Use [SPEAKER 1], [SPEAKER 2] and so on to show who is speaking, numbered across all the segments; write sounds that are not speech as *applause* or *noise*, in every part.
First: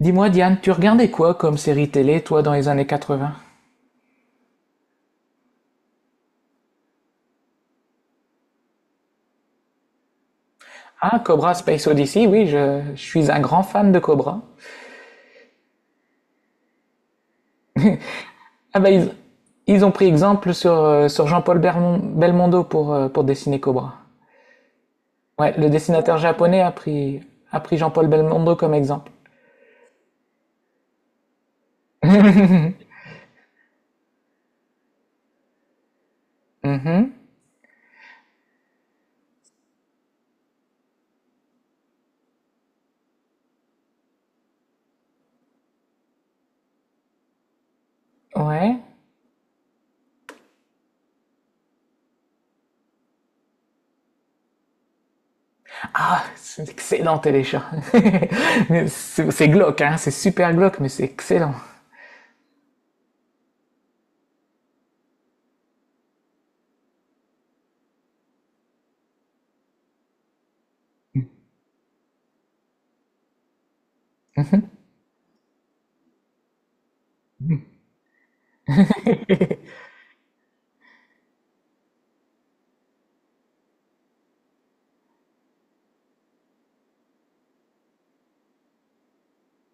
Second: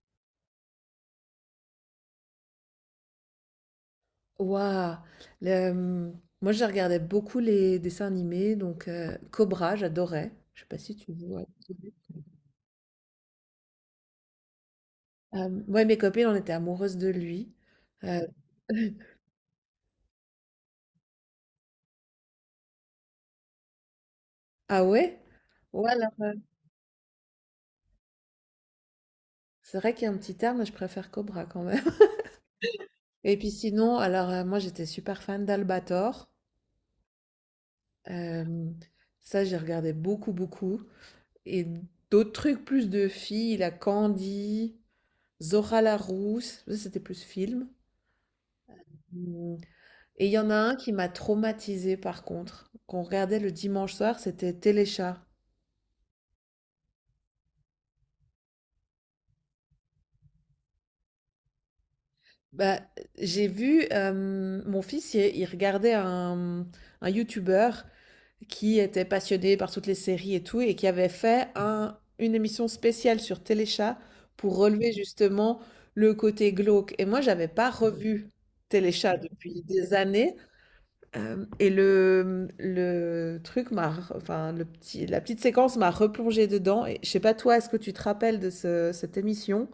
[SPEAKER 1] Dis-moi, Diane, tu regardais quoi comme série télé, toi, dans les années 80?
[SPEAKER 2] Waouh! Moi, je regardais beaucoup les dessins animés, donc Cobra, j'adorais. Je sais pas si tu
[SPEAKER 1] Ah,
[SPEAKER 2] vois?
[SPEAKER 1] Cobra Space Odyssey, oui, je suis un grand fan de Cobra.
[SPEAKER 2] Moi et mes copines, on était amoureuses de lui. Heu
[SPEAKER 1] Ah bah,
[SPEAKER 2] *laughs*
[SPEAKER 1] ils ont pris exemple sur Jean-Paul Belmondo pour dessiner Cobra.
[SPEAKER 2] ah ouais?
[SPEAKER 1] Ouais, le
[SPEAKER 2] Ouais, alors,
[SPEAKER 1] dessinateur japonais a pris Jean-Paul Belmondo comme exemple.
[SPEAKER 2] c'est vrai qu'il y a un petit terme, mais je préfère Cobra quand même. *laughs* Et puis sinon, alors, moi, j'étais super fan d'Albator.
[SPEAKER 1] Mhm,
[SPEAKER 2] Hem, Ça, j'ai regardé beaucoup, beaucoup, et d'autres trucs plus de filles, la Candy, Zora la Rousse, ça, c'était plus film.
[SPEAKER 1] ouais.
[SPEAKER 2] Mmh Et il y en a un qui m'a traumatisée par contre, qu'on regardait le dimanche soir, c'était Téléchat.
[SPEAKER 1] Ah, c'est excellent, Téléchat. *laughs* Mais c'est glauque, hein, c'est super glauque, mais c'est excellent.
[SPEAKER 2] Bah, j'ai vu mon fils, il regardait un YouTuber qui était passionné par toutes les séries et tout, et qui avait fait une émission spéciale sur Téléchat pour relever justement le côté glauque. Et moi, j'avais pas revu Téléchat depuis des années. Hem Et le truc m'a r enfin le petit la petite séquence m'a replongé dedans, et je sais pas toi, est-ce que tu te rappelles de ce cette émission?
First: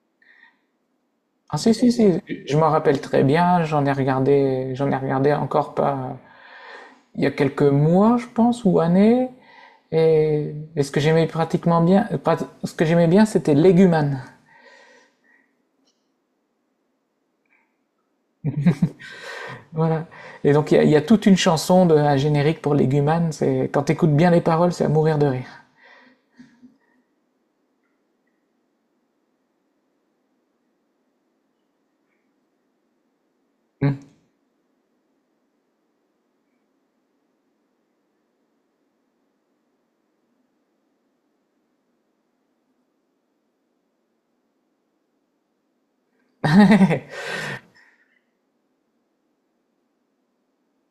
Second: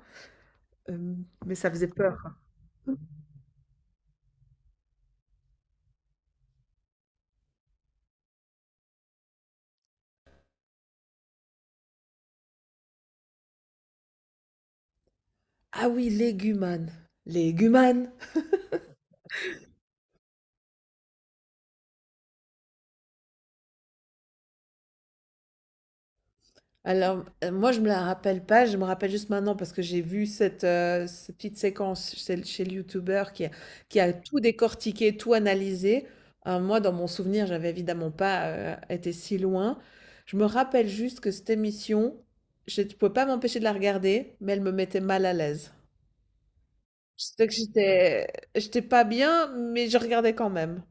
[SPEAKER 2] Mais
[SPEAKER 1] Ah,
[SPEAKER 2] ça
[SPEAKER 1] si,
[SPEAKER 2] faisait
[SPEAKER 1] si,
[SPEAKER 2] peur.
[SPEAKER 1] si, je m'en rappelle très bien, j'en ai regardé encore pas, il y a quelques mois, je pense, ou années. Et ce que j'aimais pratiquement bien, ce que j'aimais bien, c'était Légumane.
[SPEAKER 2] Ah oui, Leguman. Leguman!
[SPEAKER 1] Voilà. Et donc, y a toute une chanson de un générique pour Légumane. C'est quand t'écoutes bien les paroles, c'est à mourir de rire.
[SPEAKER 2] Alors, moi, je me la rappelle pas, je me rappelle juste maintenant parce que j'ai vu cette, cette petite séquence chez le youtubeur qui a tout décortiqué, tout analysé. Moi, dans mon souvenir, j'avais évidemment pas, été si loin. Je me rappelle juste que cette émission, je pouvais pas m'empêcher de la regarder, mais elle me mettait mal à l'aise. Je
[SPEAKER 1] *laughs*
[SPEAKER 2] sais que j'étais pas bien, mais je regardais quand même.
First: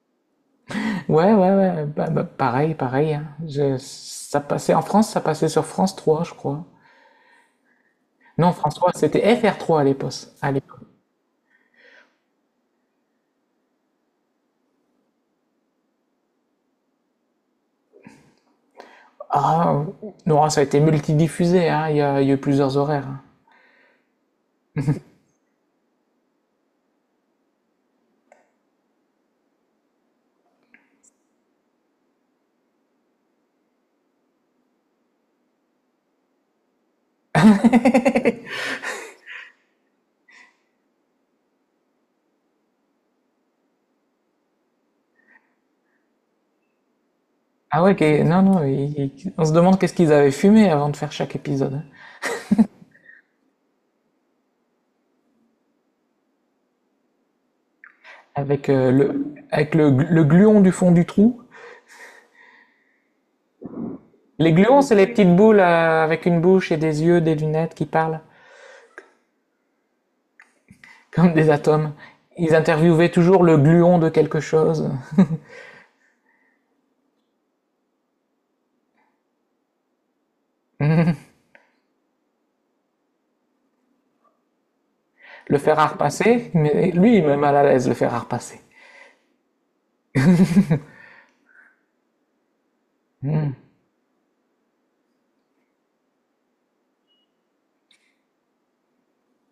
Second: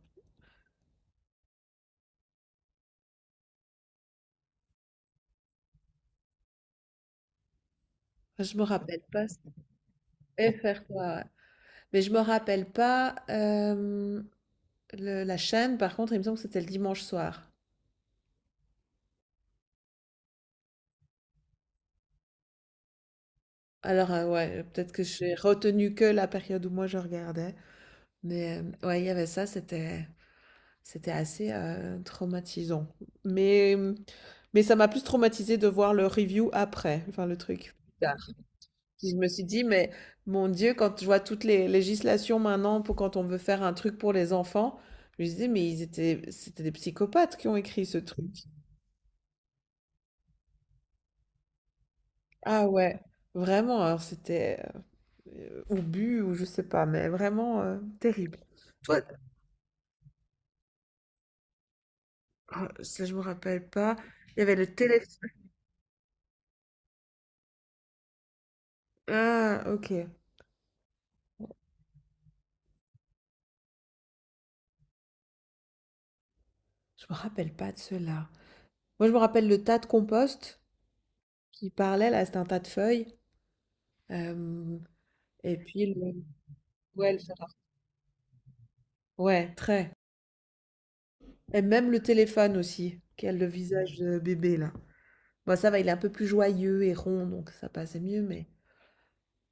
[SPEAKER 1] Ouais, ouais, ouais. Bah, bah, pareil, pareil, hein. Ça passait en France, ça passait sur France 3, je crois. Non,
[SPEAKER 2] Je me
[SPEAKER 1] France 3,
[SPEAKER 2] rappelle pas
[SPEAKER 1] c'était
[SPEAKER 2] c
[SPEAKER 1] FR3 à l'époque. À l'époque.
[SPEAKER 2] FR3, ouais. Mais je me rappelle pas. Hem Le la chaîne, par contre, il me semble que c'était le dimanche soir.
[SPEAKER 1] Ah, non, ça a été multidiffusé, hein. Il y a eu plusieurs horaires, hein.
[SPEAKER 2] Alors, ouais, peut-être que j'ai retenu que la période où moi je regardais, mais, ouais, il y avait ça, c'était assez, traumatisant. Mais, mais ça m'a plus traumatisé de voir le review après, enfin le truc plus tard. Puis je me suis dit: «Mais mon Dieu», quand je vois toutes les législations maintenant pour quand on veut faire un truc pour les enfants, je me suis dit: «Mais ils étaient c'était des psychopathes qui ont
[SPEAKER 1] Ah
[SPEAKER 2] écrit
[SPEAKER 1] ouais,
[SPEAKER 2] ce
[SPEAKER 1] ok. Non,
[SPEAKER 2] truc».
[SPEAKER 1] non, on se demande qu'est-ce qu'ils avaient fumé avant de faire chaque épisode, hein.
[SPEAKER 2] Ah ouais, vraiment, alors c'était ou bu ou je sais pas, mais vraiment, terrible. Toi
[SPEAKER 1] Avec le gluon du fond du trou.
[SPEAKER 2] Ah, ça, je me rappelle pas. Il y
[SPEAKER 1] Les
[SPEAKER 2] avait le
[SPEAKER 1] gluons, c'est les
[SPEAKER 2] téléphone.
[SPEAKER 1] petites boules avec une bouche et des yeux, des lunettes qui parlent,
[SPEAKER 2] Ah, OK.
[SPEAKER 1] *laughs* comme des atomes. Ils interviewaient toujours le gluon de quelque chose.
[SPEAKER 2] Je me rappelle pas de cela. Moi, je me rappelle le tas de compost qui parlait là, c'était un tas de feuilles. Hem
[SPEAKER 1] Le
[SPEAKER 2] Et
[SPEAKER 1] fer à
[SPEAKER 2] puis le
[SPEAKER 1] repasser, mais
[SPEAKER 2] ouais,
[SPEAKER 1] lui,
[SPEAKER 2] le
[SPEAKER 1] il
[SPEAKER 2] fer
[SPEAKER 1] met
[SPEAKER 2] à
[SPEAKER 1] mal à l'aise, le fer à repasser.
[SPEAKER 2] ouais, très et même le téléphone aussi, qui a le visage de bébé là. Bon, ça va, il est un peu plus joyeux et rond, donc ça passait mieux, mais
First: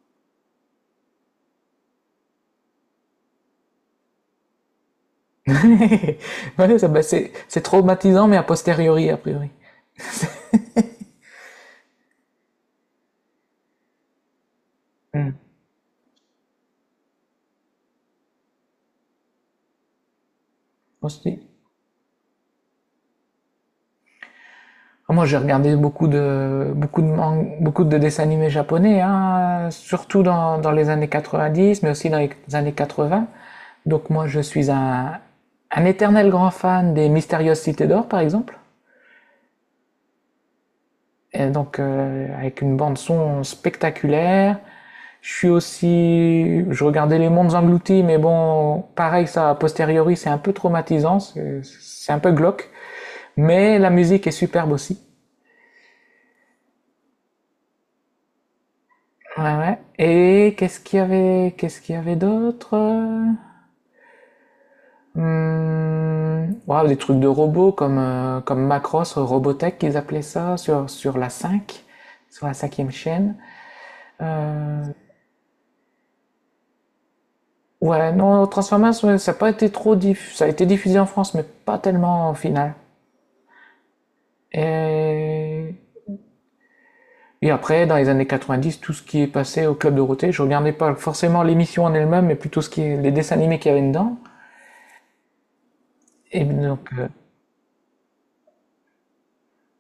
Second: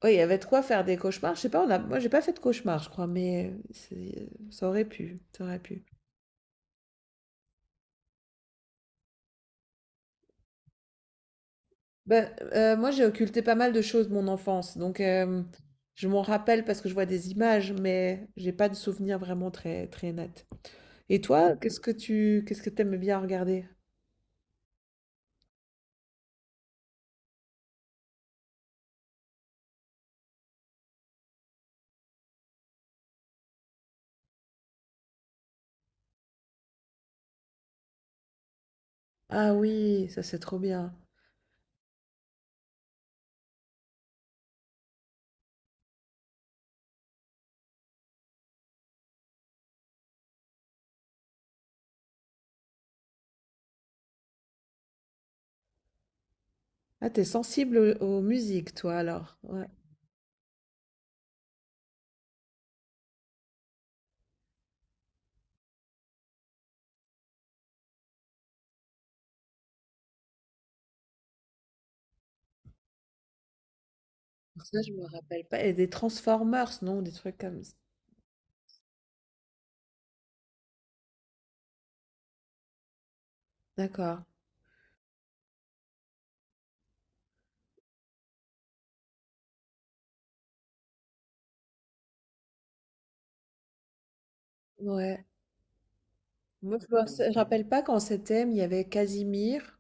[SPEAKER 2] ouais, il y avait de quoi faire des cauchemars. Je sais pas, on a moi, j'ai pas fait de cauchemars, je crois, mais c'est ça aurait pu, ça
[SPEAKER 1] *laughs*
[SPEAKER 2] aurait pu.
[SPEAKER 1] Ouais, ça, bah, c'est traumatisant, mais a posteriori, a priori.
[SPEAKER 2] Ben, moi, j'ai occulté pas mal de choses de mon enfance, donc
[SPEAKER 1] Hmm.
[SPEAKER 2] je m'en rappelle parce que je vois des images, mais j'ai pas de souvenirs vraiment très très nets. Et
[SPEAKER 1] Aussi.
[SPEAKER 2] toi, qu'est-ce que t'aimes bien regarder?
[SPEAKER 1] Ah, moi, j'ai regardé beaucoup de dessins animés japonais, hein, surtout dans les années 90, mais aussi dans les années 80. Donc moi, je suis un éternel grand fan des Mystérieuses Cités d'Or, par exemple.
[SPEAKER 2] Ah oui, ça, c'est trop bien.
[SPEAKER 1] Et donc, avec une bande son spectaculaire. Je suis aussi, je regardais Les Mondes Engloutis, mais bon, pareil, ça, a posteriori, c'est un peu traumatisant, c'est un peu glauque. Mais la musique est superbe aussi.
[SPEAKER 2] Ah, t'es sensible aux musiques, toi, alors?
[SPEAKER 1] Ouais,
[SPEAKER 2] Ouais.
[SPEAKER 1] ouais. Et qu'est-ce qu'il y avait, qu'est-ce qu'il y avait d'autre? Ouais, des trucs de robots comme Macross, Robotech, qu'ils appelaient ça, sur la 5, sur la cinquième chaîne.
[SPEAKER 2] Ça,
[SPEAKER 1] Euh,
[SPEAKER 2] je me rappelle pas. Et des Transformers, non? Des trucs comme s
[SPEAKER 1] ouais, non, Transformers, ouais, ça a pas été ça a été diffusé en France, mais pas tellement au final.
[SPEAKER 2] D'accord.
[SPEAKER 1] Et... et après, dans les années 90, tout ce qui est passé au Club Dorothée, je regardais pas forcément l'émission en elle-même, mais plutôt ce qui est... les dessins animés qu'il y avait dedans.
[SPEAKER 2] Ouais.
[SPEAKER 1] Et
[SPEAKER 2] Moi,
[SPEAKER 1] donc,
[SPEAKER 2] je me s rappelle pas quand c'était, mais il y avait Casimir.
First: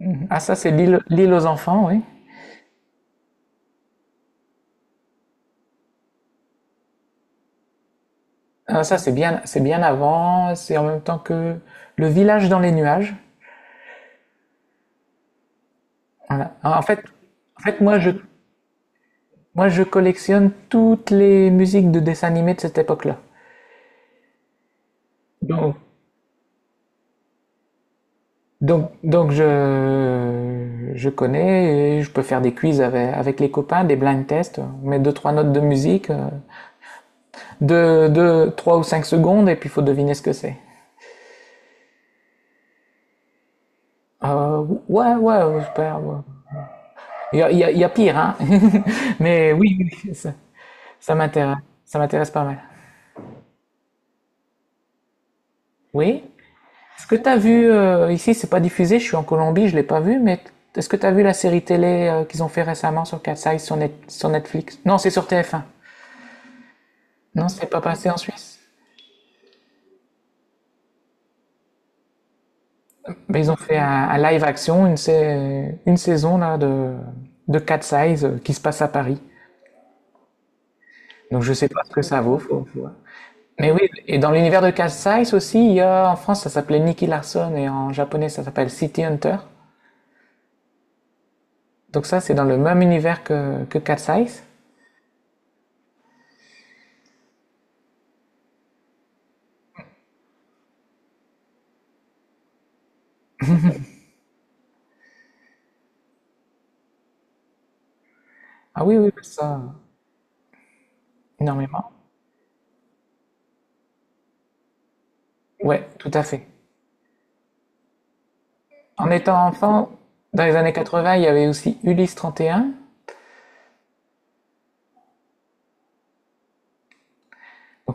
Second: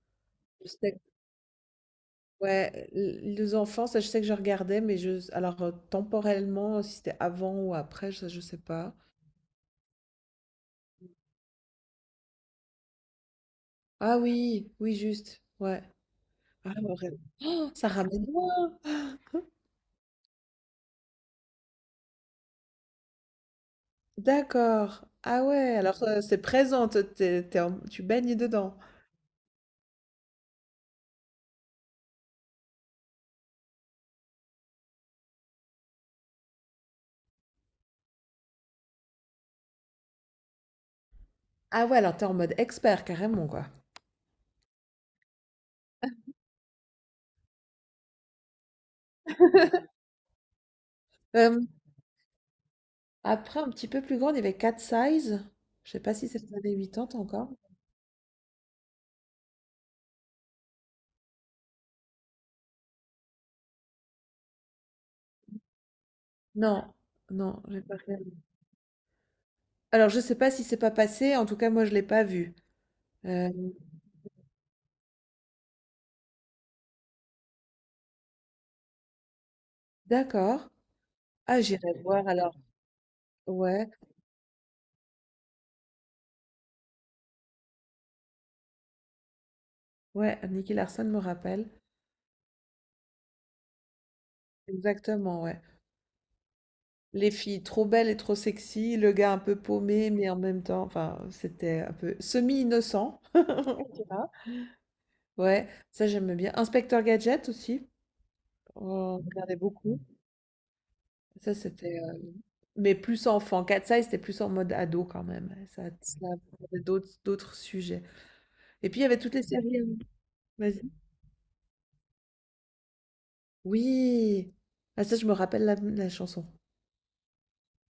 [SPEAKER 1] mhm. Ah, ça, c'est l'île aux enfants, oui.
[SPEAKER 2] Ouais, l les enfants, ça je sais que je regardais, mais je alors, temporellement, si c'était avant ou après, ça je sais
[SPEAKER 1] Ah,
[SPEAKER 2] pas.
[SPEAKER 1] ça, c'est bien avant. C'est en même temps que le village dans les nuages.
[SPEAKER 2] Ah oui, oui juste, ouais.
[SPEAKER 1] Voilà.
[SPEAKER 2] Ah
[SPEAKER 1] Ah, en fait,
[SPEAKER 2] ouais.
[SPEAKER 1] en
[SPEAKER 2] Oh,
[SPEAKER 1] fait,
[SPEAKER 2] ça ramène loin!
[SPEAKER 1] moi, je collectionne toutes les musiques de dessins animés de cette époque-là.
[SPEAKER 2] D'accord. Ah
[SPEAKER 1] Donc,
[SPEAKER 2] ouais, alors, c'est présent, t'es t'es es tu en tu baignes dedans.
[SPEAKER 1] donc je connais et je peux faire des quiz avec les copains, des blind tests. On met deux, trois notes de musique, de trois ou cinq secondes et puis il faut deviner ce que c'est.
[SPEAKER 2] Ah ouais, alors t'es en mode expert carrément, quoi.
[SPEAKER 1] Ouais, ouais, ouais, super, ouais. Il y a pire, hein. *laughs* Mais oui, oui, oui, ça m'intéresse.
[SPEAKER 2] Hem,
[SPEAKER 1] Ça m'intéresse pas mal.
[SPEAKER 2] Après un petit peu plus grande, il y avait Cat Size. Je sais pas
[SPEAKER 1] Oui.
[SPEAKER 2] si c'est les années
[SPEAKER 1] Est-ce que
[SPEAKER 2] 80
[SPEAKER 1] tu as
[SPEAKER 2] encore?
[SPEAKER 1] vu, ici, c'est pas diffusé, je suis en Colombie, je l'ai pas vu, mais est-ce que tu as vu la série télé qu'ils ont fait récemment sur Cat's Eyes, sur Netflix? Non, c'est sur TF1.
[SPEAKER 2] Non,
[SPEAKER 1] Non,
[SPEAKER 2] non,
[SPEAKER 1] c'est pas
[SPEAKER 2] j'ai pas
[SPEAKER 1] passé en
[SPEAKER 2] regardé.
[SPEAKER 1] Suisse.
[SPEAKER 2] Alors je sais pas si c'est pas passé, en tout cas moi je l'ai pas vu.
[SPEAKER 1] Mais ils
[SPEAKER 2] Hem,
[SPEAKER 1] ont fait un live action, une saison là, de Cat's Eyes qui se passe à Paris.
[SPEAKER 2] d'accord.
[SPEAKER 1] Donc je
[SPEAKER 2] Ah,
[SPEAKER 1] sais pas ce
[SPEAKER 2] j'irai
[SPEAKER 1] que ça
[SPEAKER 2] voir
[SPEAKER 1] vaut,
[SPEAKER 2] alors.
[SPEAKER 1] faut voir. Mais oui,
[SPEAKER 2] Ouais,
[SPEAKER 1] et dans l'univers de Cast Size aussi, il y a, en France, ça s'appelait Nicky Larson et en japonais, ça s'appelle City Hunter.
[SPEAKER 2] ouais, Nicky Larson me rappelle.
[SPEAKER 1] Donc ça, c'est dans le même univers que Cat Size.
[SPEAKER 2] Exactement, ouais. Les filles trop belles et trop sexy, le gars un peu paumé, mais en même temps, enfin, c'était un peu semi-innocent. *laughs* Tu vois. Ouais, ça j'aime bien. Inspecteur Gadget aussi,
[SPEAKER 1] Ah oui, oui,
[SPEAKER 2] on regardait
[SPEAKER 1] ça,
[SPEAKER 2] beaucoup. Ça
[SPEAKER 1] énormément.
[SPEAKER 2] c'était, mais plus enfant. Cat Size, c'était plus en mode ado quand même. Ça,
[SPEAKER 1] Ouais, tout à
[SPEAKER 2] ça
[SPEAKER 1] fait.
[SPEAKER 2] abordait d'autres sujets. Et puis il y
[SPEAKER 1] En
[SPEAKER 2] avait toutes les
[SPEAKER 1] étant
[SPEAKER 2] séries,
[SPEAKER 1] enfant,
[SPEAKER 2] hein.
[SPEAKER 1] dans les années
[SPEAKER 2] Vas-y.
[SPEAKER 1] 80, il y avait aussi Ulysse 31.
[SPEAKER 2] Oui. Ah, ça je me rappelle la chanson.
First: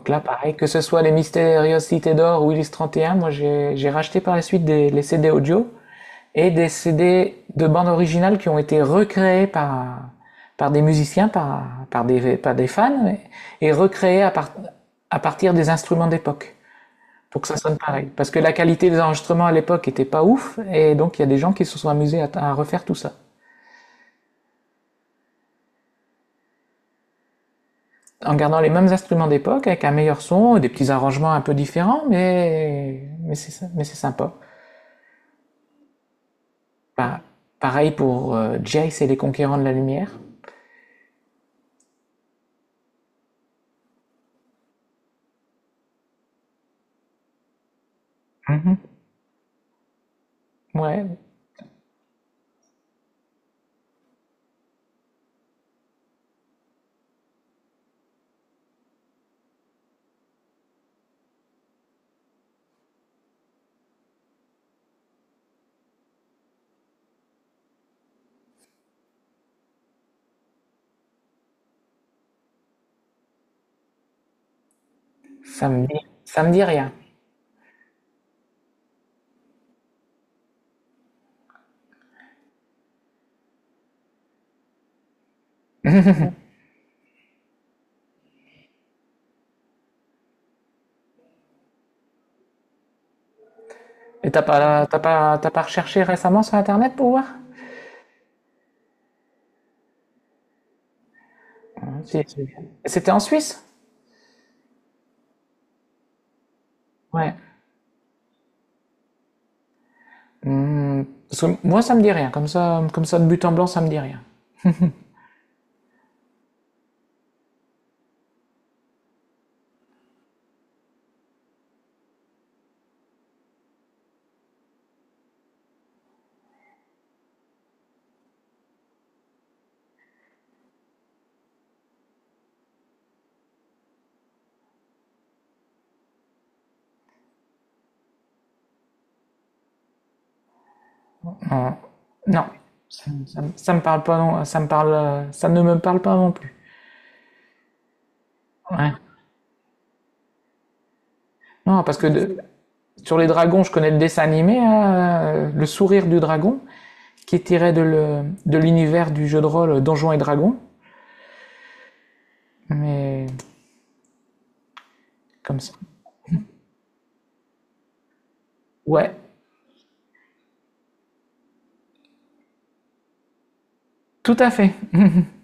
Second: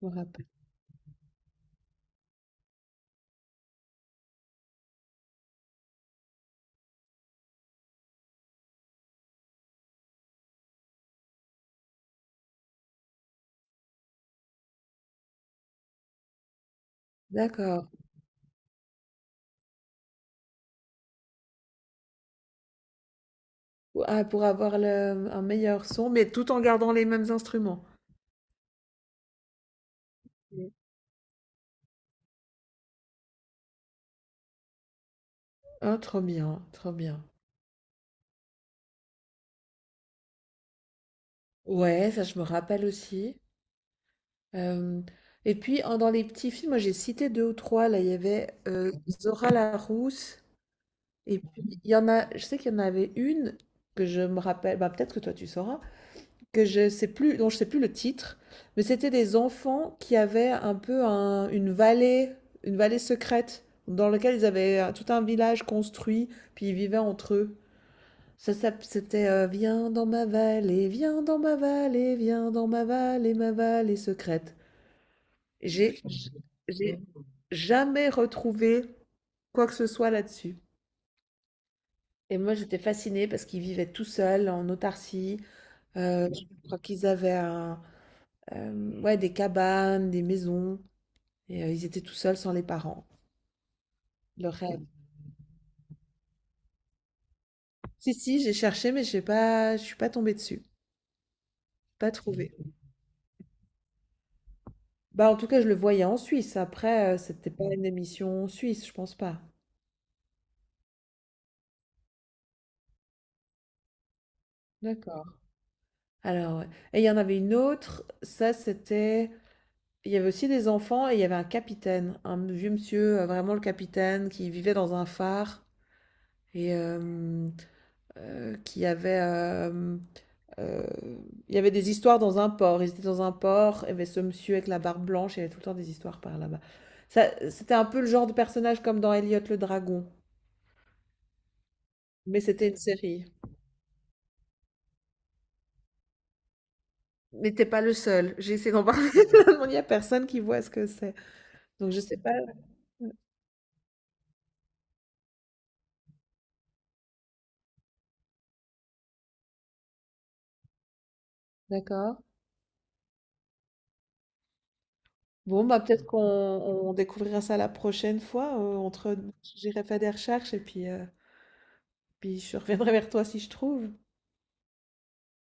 [SPEAKER 2] Je me
[SPEAKER 1] là,
[SPEAKER 2] rappelle.
[SPEAKER 1] pareil, que ce soit les Mystérieuses Cités d'Or ou Ulysse 31, moi, j'ai racheté par la suite des, les CD audio, et des CD de bandes originales qui ont été recréés par des musiciens, par des fans, et recréés à partir des instruments d'époque, pour que ça sonne
[SPEAKER 2] D'accord.
[SPEAKER 1] pareil. Parce que la qualité des enregistrements à l'époque était pas ouf, et donc il y a des gens qui se sont amusés à refaire tout ça.
[SPEAKER 2] Ou Ah, pour avoir le un meilleur son, mais tout en gardant les mêmes instruments?
[SPEAKER 1] En gardant les mêmes instruments d'époque, avec un meilleur son, des
[SPEAKER 2] Mmh.
[SPEAKER 1] petits arrangements un peu différents, mais c'est sympa.
[SPEAKER 2] Ah, trop bien, trop
[SPEAKER 1] Bah,
[SPEAKER 2] bien.
[SPEAKER 1] pareil pour Jace et les Conquérants de la Lumière.
[SPEAKER 2] Ouais, ça, je me rappelle aussi. Hem Et puis, en dans les petits films, moi, j'ai cité 2 ou 3 là, il y avait,
[SPEAKER 1] Mm -hmm.
[SPEAKER 2] Zora Larousse,
[SPEAKER 1] Ouais,
[SPEAKER 2] et puis il y en a, je sais qu'il y en avait une que je me rappelle, bah, peut-être que toi, tu sauras. Que je sais plus Dont je sais plus le titre, mais c'était des enfants qui avaient un peu une vallée secrète dans laquelle ils avaient tout un village construit, puis ils vivaient entre eux. Ça, c'était Viens dans ma vallée, viens dans ma vallée, viens dans ma vallée secrète. J'ai
[SPEAKER 1] ça me dit rien.
[SPEAKER 2] j'ai jamais retrouvé quoi que ce soit là-dessus. Et moi, j'étais fascinée parce qu'ils vivaient tout seuls en autarcie. Je crois qu'ils avaient ouais, des cabanes, des maisons. Et ils étaient tout seuls sans les parents.
[SPEAKER 1] Et
[SPEAKER 2] Leur rêve.
[SPEAKER 1] t'as pas recherché récemment sur Internet pour voir.
[SPEAKER 2] Si, si, j'ai cherché, mais j'ai pas, je suis pas tombée dessus. Pas
[SPEAKER 1] Si, si.
[SPEAKER 2] trouvé.
[SPEAKER 1] C'était en Suisse.
[SPEAKER 2] Bah, en tout cas, je le voyais en Suisse. Après,
[SPEAKER 1] Ouais.
[SPEAKER 2] c'était pas une émission suisse, je pense pas.
[SPEAKER 1] Hmm, parce que moi, ça me dit rien. Comme ça, de but en blanc, ça me dit rien.
[SPEAKER 2] D'accord. Alors, ouais. Et il y en avait une autre. Ça, c'était. Il y avait aussi des enfants et il y avait un capitaine, un vieux monsieur, vraiment le capitaine, qui vivait dans un phare et qui avait. Euh, il y avait des histoires dans un port. Ils étaient dans un port, il y avait ce monsieur avec la barbe blanche, il y avait tout le temps des histoires par là-bas. Ça, c'était un peu le genre de personnage comme dans Elliot le dragon,
[SPEAKER 1] Non.
[SPEAKER 2] mais
[SPEAKER 1] Non.
[SPEAKER 2] c'était une série.
[SPEAKER 1] Ça me parle pas non. Ça me parle, ça ne me parle pas non plus.
[SPEAKER 2] Mais t'es pas le seul. J'ai essayé d'en
[SPEAKER 1] Ouais.
[SPEAKER 2] parler. *laughs* Il y a personne qui voit ce que c'est.
[SPEAKER 1] Non,
[SPEAKER 2] Donc
[SPEAKER 1] parce
[SPEAKER 2] je
[SPEAKER 1] que
[SPEAKER 2] sais pas.
[SPEAKER 1] sur les dragons, je connais le dessin animé, hein, le sourire du dragon, qui est tiré de de l'univers du jeu de rôle Donjons et Dragons.
[SPEAKER 2] D'accord.
[SPEAKER 1] Mais comme
[SPEAKER 2] Bon,
[SPEAKER 1] ça.
[SPEAKER 2] bah peut-être qu'on découvrira ça la prochaine fois.
[SPEAKER 1] Ouais.
[SPEAKER 2] J'irai faire des recherches, et puis, puis je reviendrai vers toi si je trouve.
[SPEAKER 1] Tout à fait. *laughs*